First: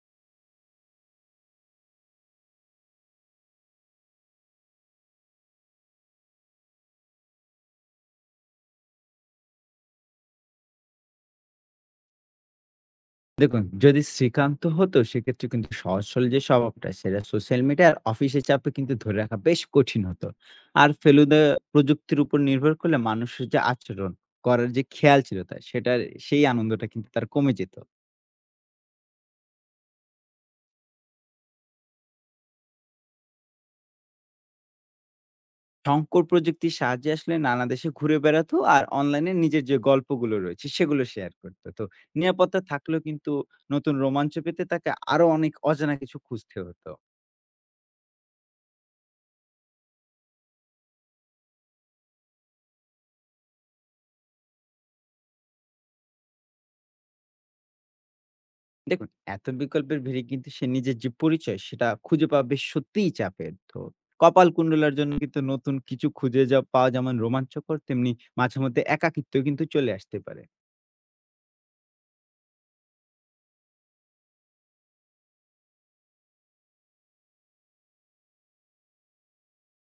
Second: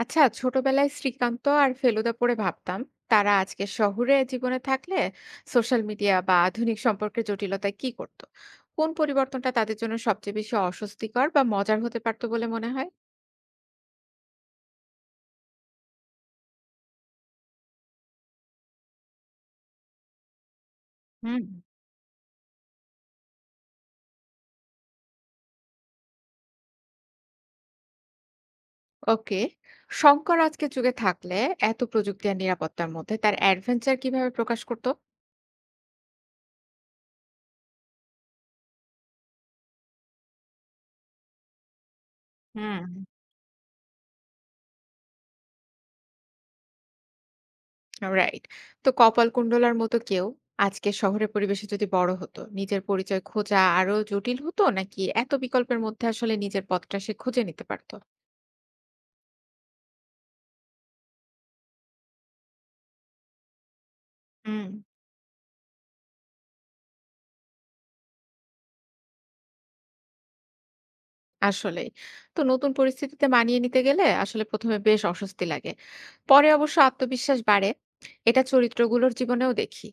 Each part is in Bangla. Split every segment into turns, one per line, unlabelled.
আচ্ছা ছোটবেলায় শ্রীকান্ত আর ফেলুদা পড়ে ভাবতাম তারা আজকে শহুরে জীবনে থাকলে সোশ্যাল মিডিয়া বা আধুনিক সম্পর্কের জটিলতায় কি করত, কোন পরিবর্তনটা তাদের জন্য সবচেয়ে বেশি অস্বস্তিকর বা মজার হতে পারতো বলে মনে হয়?
দেখুন, যদি শ্রীকান্ত হতো সেক্ষেত্রে কিন্তু সহজ-সরল যে স্বভাবটা সেটা সোশ্যাল মিডিয়া আর অফিসের চাপে কিন্তু ধরে রাখা বেশ কঠিন হতো। আর ফেলুদা
হুম।
প্রযুক্তির উপর নির্ভর করলে মানুষের যে আচরণ করার যে খেয়াল ছিল তার সেটার সেই আনন্দটা কিন্তু তার কমে যেত।
ওকে, শঙ্কর আজকে যুগে থাকলে এত প্রযুক্তি আর নিরাপত্তার মধ্যে তার অ্যাডভেঞ্চার কিভাবে প্রকাশ করতো?
শঙ্কর প্রযুক্তির সাহায্যে আসলে নানা দেশে ঘুরে বেড়াতো আর অনলাইনে নিজের যে গল্পগুলো রয়েছে সেগুলো শেয়ার করত। তো নিরাপত্তা
হুম।
থাকলেও কিন্তু নতুন রোমাঞ্চ পেতে তাকে আরো অনেক অজানা কিছু খুঁজতে হতো।
রাইট। তো কপালকুণ্ডলার মতো কেউ আজকের শহরের পরিবেশে যদি বড় হতো, নিজের পরিচয় খোঁজা আরো জটিল হতো নাকি এত বিকল্পের মধ্যে আসলে নিজের পথটা সে খুঁজে নিতে পারতো?
দেখুন, এত বিকল্পের ভিড়ে কিন্তু সে নিজের যে পরিচয় সেটা খুঁজে পাওয়া বেশ সত্যিই চাপের। তো
হুম।
কপালকুণ্ডলার জন্য কিন্তু নতুন কিছু খুঁজে যা পাওয়া যেমন রোমাঞ্চকর, তেমনি মাঝে মধ্যে একাকিত্ব কিন্তু চলে আসতে পারে।
আসলেই। তো নতুন পরিস্থিতিতে মানিয়ে নিতে গেলে আসলে ১ম এ বেশ অস্বস্তি লাগে। পরে অবশ্য আত্মবিশ্বাস বাড়ে। এটা চরিত্রগুলোর জীবনেও দেখি।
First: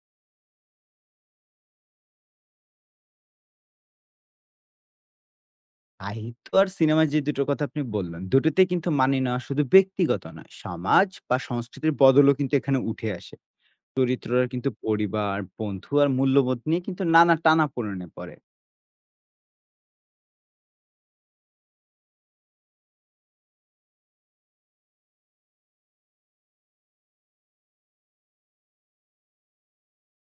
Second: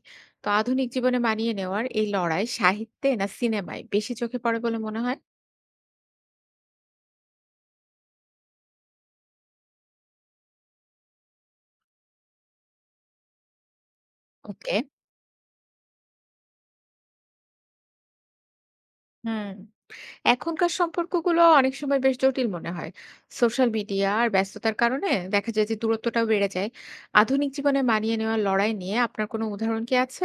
তো আধুনিক জীবনে মানিয়ে নেওয়ার এই লড়াই সাহিত্যে না সিনেমায় বেশি চোখে পড়ে বলে মনে হয়?
সাহিত্য আর সিনেমা যে দুটোর কথা আপনি বললেন, দুটোতেই কিন্তু মানিয়ে নেওয়া শুধু ব্যক্তিগত নয়, সমাজ বা সংস্কৃতির বদলও কিন্তু এখানে উঠে আসে। চরিত্ররা কিন্তু
ওকে।
পরিবার, বন্ধু আর মূল্যবোধ নিয়ে কিন্তু নানা টানাপোড়েনে পড়ে।
হুম। এখনকার সম্পর্কগুলো অনেক সময় বেশ জটিল মনে হয়। সোশ্যাল মিডিয়া আর ব্যস্ততার কারণে দেখা যায় যে দূরত্বটাও বেড়ে যায়। আধুনিক জীবনে মানিয়ে নেওয়ার লড়াই নিয়ে আপনার কোনো উদাহরণ কি আছে?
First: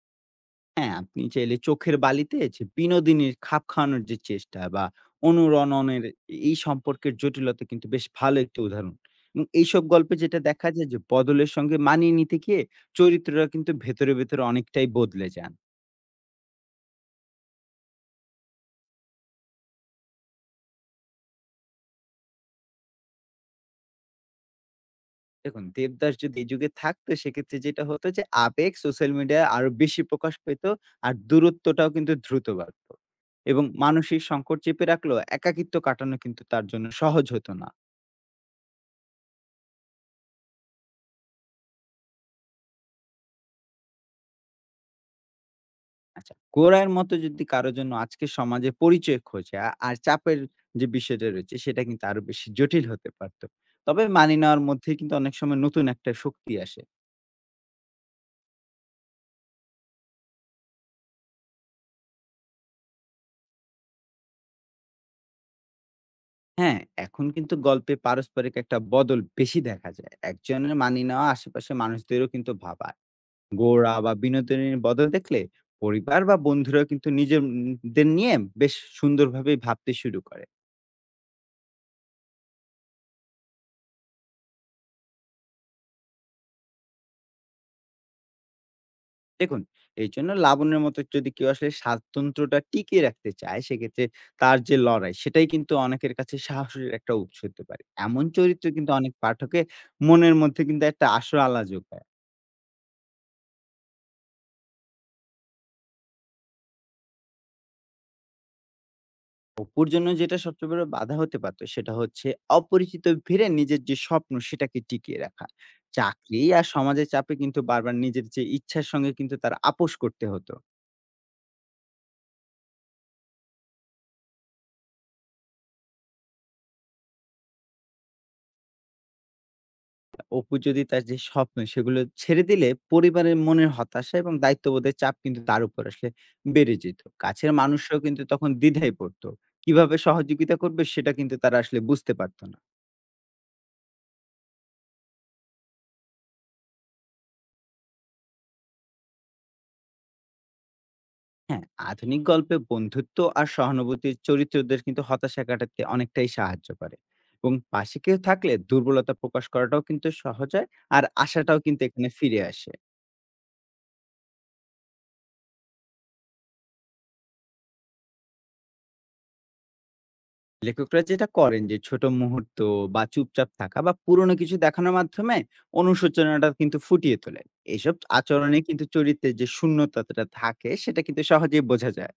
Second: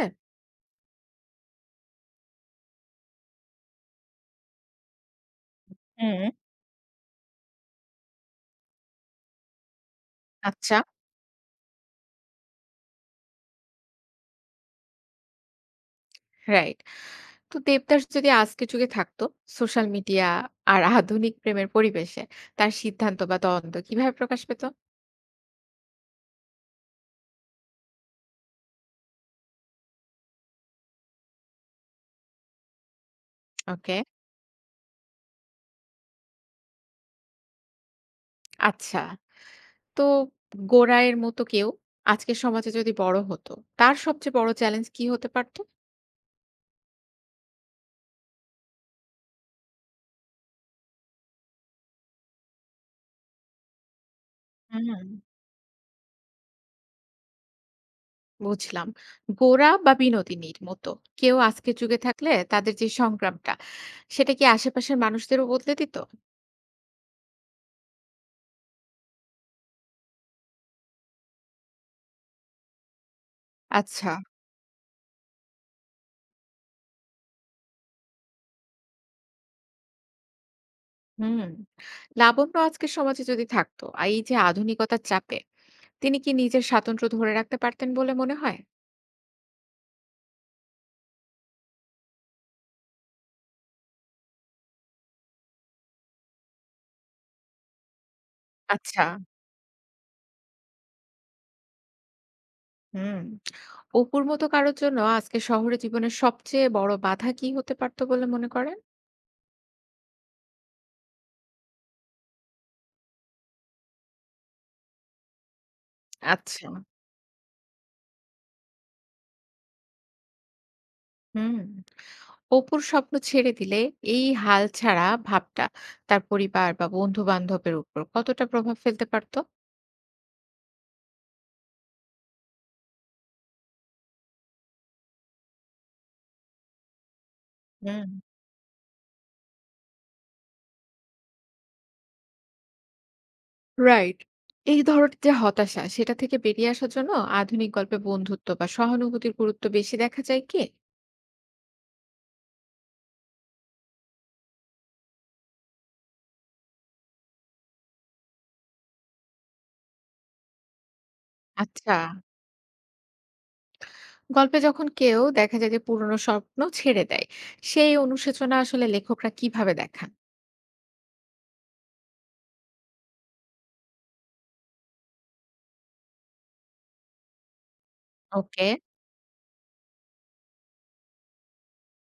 হ্যাঁ, আপনি চাইলে চোখের বালিতে যে বিনোদিনীর খাপ খাওয়ানোর যে চেষ্টা বা অনুরণনের
হুম।
এই সম্পর্কের জটিলতা কিন্তু বেশ ভালো একটা উদাহরণ। এবং এইসব গল্পে যেটা দেখা
আচ্ছা,
যায়, যে বদলের সঙ্গে মানিয়ে নিতে গিয়ে চরিত্ররা কিন্তু ভেতরে, ভেতরে অনেকটাই বদলে যান।
রাইট। তো দেবদাস যদি আজকের যুগে থাকতো, সোশ্যাল মিডিয়া আর আধুনিক প্রেমের পরিবেশে তার সিদ্ধান্ত বা দ্বন্দ্ব কিভাবে প্রকাশ পেত?
দেখুন, দেবদাস যদি এই যুগে থাকতো, সেক্ষেত্রে যেটা হতো যে আবেগ সোশ্যাল মিডিয়ায় আরো বেশি প্রকাশ পেত আর দূরত্বটাও কিন্তু দ্রুত বাড়তো। এবং
ওকে,
মানসিক সংকট চেপে রাখলেও একাকিত্ব কাটানো কিন্তু তার জন্য সহজ হতো না।
আচ্ছা। তো গোরায়ের মতো কেউ আজকের সমাজে যদি বড় হতো, তার সবচেয়ে বড় চ্যালেঞ্জ কি হতে পারত?
আচ্ছা, গোড়ার মতো যদি কারো জন্য আজকের সমাজে পরিচয় খোঁজা আর চাপের যে বিষয়টা রয়েছে, সেটা কিন্তু আরো বেশি জটিল হতে পারতো। তবে মানিয়ে নেওয়ার মধ্যে
হুম।
কিন্তু অনেক সময় নতুন একটা শক্তি আসে।
বুঝলাম। গোরা বা বিনোদিনীর মতো কেউ আজকের যুগে থাকলে তাদের যে সংগ্রামটা, সেটা কি আশেপাশের মানুষদেরও বদলে দিত?
হ্যাঁ, এখন কিন্তু গল্পে পারস্পরিক একটা বদল বেশি দেখা যায়। একজনের মানিয়ে নেওয়া আশেপাশের মানুষদেরও কিন্তু ভাবায়। গোড়া
আচ্ছা।
বা বিনোদনের বদল দেখলে পরিবার বা বন্ধুরাও কিন্তু নিজের দের নিয়ে বেশ সুন্দরভাবে ভাবতে শুরু করে।
হুম। লাবণ্য আজকের সমাজে যদি থাকতো, আর এই যে আধুনিকতার চাপে, তিনি কি নিজের স্বাতন্ত্র্য ধরে রাখতে পারতেন বলে মনে হয়?
দেখুন, এই জন্য লাবণ্যর মতো যদি কেউ আসলে স্বাতন্ত্র্যটা টিকিয়ে রাখতে চায়, সেক্ষেত্রে তার যে লড়াই, সেটাই কিন্তু অনেকের কাছে সাহসের একটা উৎস হতে পারে। এমন চরিত্র কিন্তু
আচ্ছা।
অনেক পাঠকের মনের মধ্যে কিন্তু একটা আসল আলা যোগায়।
হুম। অপুর মতো কারোর জন্য আজকে শহুরে জীবনের সবচেয়ে বড় বাধা কি হতে পারতো বলে মনে করেন?
অপুর জন্য যেটা সবচেয়ে বড় বাধা হতে পারত, সেটা হচ্ছে অপরিচিত ভিড়ে নিজের যে স্বপ্ন, সেটাকে টিকিয়ে রাখা। চাকরি আর
আচ্ছা।
সমাজের চাপে কিন্তু বারবার নিজের যে ইচ্ছার সঙ্গে কিন্তু তার আপোস করতে হতো।
হুম। অপুর স্বপ্ন ছেড়ে দিলে এই হাল ছাড়া ভাবটা তার পরিবার বা বন্ধু বান্ধবের উপর কতটা প্রভাব ফেলতে পারতো?
অপু যদি তার যে স্বপ্ন সেগুলো ছেড়ে দিলে, পরিবারের মনের হতাশা এবং দায়িত্ববোধের চাপ কিন্তু তার উপর আসলে বেড়ে যেত। কাছের মানুষরাও
হুম।
কিন্তু তখন দ্বিধায় পড়তো। কিভাবে সহযোগিতা করবে সেটা কিন্তু তারা আসলে বুঝতে পারত না।
রাইট। এই ধরনের যে হতাশা সেটা থেকে বেরিয়ে আসার জন্য আধুনিক গল্পে বন্ধুত্ব বা সহানুভূতির গুরুত্ব বেশি দেখা যায় কি?
হ্যাঁ, আধুনিক গল্পে বন্ধুত্ব আর সহানুভূতির চরিত্রদের কিন্তু হতাশা কাটাতে অনেকটাই সাহায্য করে, এবং পাশে কেউ থাকলে দুর্বলতা প্রকাশ করাটাও কিন্তু সহজ হয়, আর আশাটাও কিন্তু
আচ্ছা।
এখানে ফিরে আসে।
গল্পে যখন কেউ দেখা যায় যে পুরনো স্বপ্ন ছেড়ে দেয়, সেই অনুশোচনা আসলে লেখকরা কিভাবে দেখান?
লেখকরা যেটা করেন যে ছোট মুহূর্ত বা চুপচাপ থাকা বা পুরনো কিছু দেখানোর মাধ্যমে অনুশোচনাটা কিন্তু ফুটিয়ে তোলে। এসব আচরণে
ওকে।
কিন্তু চরিত্রের যে শূন্যতাটা থাকে, সেটা কিন্তু সহজেই বোঝা যায়।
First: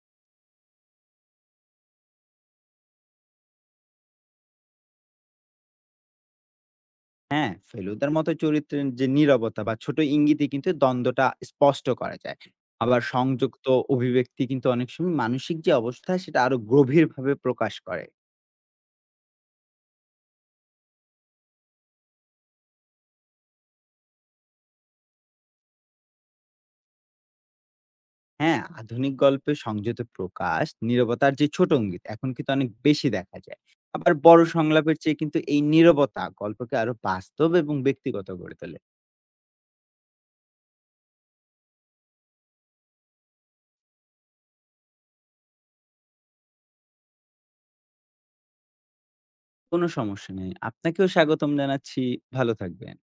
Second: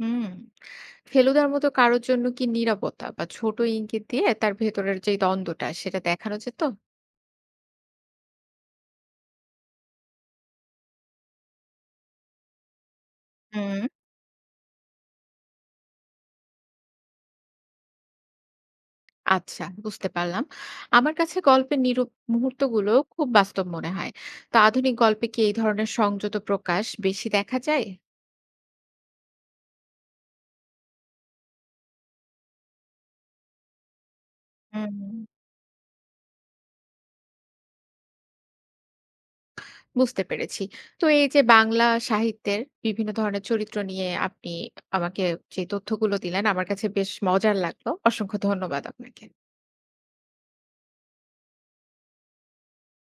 হুম। ফেলুদার মতো কারোর জন্য কি নীরবতা বা ছোট ইঙ্গিত দিয়ে তার ভেতরের যে দ্বন্দ্বটা সেটা দেখানো যেত?
হ্যাঁ, ফেলুদার মতো চরিত্রের যে নীরবতা বা ছোট ইঙ্গিতে কিন্তু দ্বন্দ্বটা স্পষ্ট করা যায়। আবার সংযুক্ত
হুম।
অভিব্যক্তি কিন্তু অনেক সময় মানসিক যে অবস্থা সেটা আরো গভীরভাবে প্রকাশ করে।
আচ্ছা, বুঝতে পারলাম। আমার কাছে গল্পের নীরব মুহূর্তগুলো খুব বাস্তব মনে হয়। তো আধুনিক গল্পে কি এই ধরনের সংযত প্রকাশ বেশি দেখা যায়?
হ্যাঁ, আধুনিক গল্পে সংযত প্রকাশ, নীরবতার যে ছোট ইঙ্গিত এখন কিন্তু অনেক বেশি দেখা যায়। আবার বড় সংলাপের চেয়ে কিন্তু
হুম।
এই নীরবতা গল্পকে আরো বাস্তব এবং ব্যক্তিগত করে তোলে।
বুঝতে পেরেছি। তো এই যে বাংলা সাহিত্যের বিভিন্ন ধরনের চরিত্র নিয়ে আপনি আমাকে যে তথ্যগুলো দিলেন, আমার কাছে বেশ মজার লাগলো। অসংখ্য ধন্যবাদ আপনাকে।
কোনো সমস্যা নেই। আপনাকেও স্বাগতম জানাচ্ছি। ভালো থাকবেন।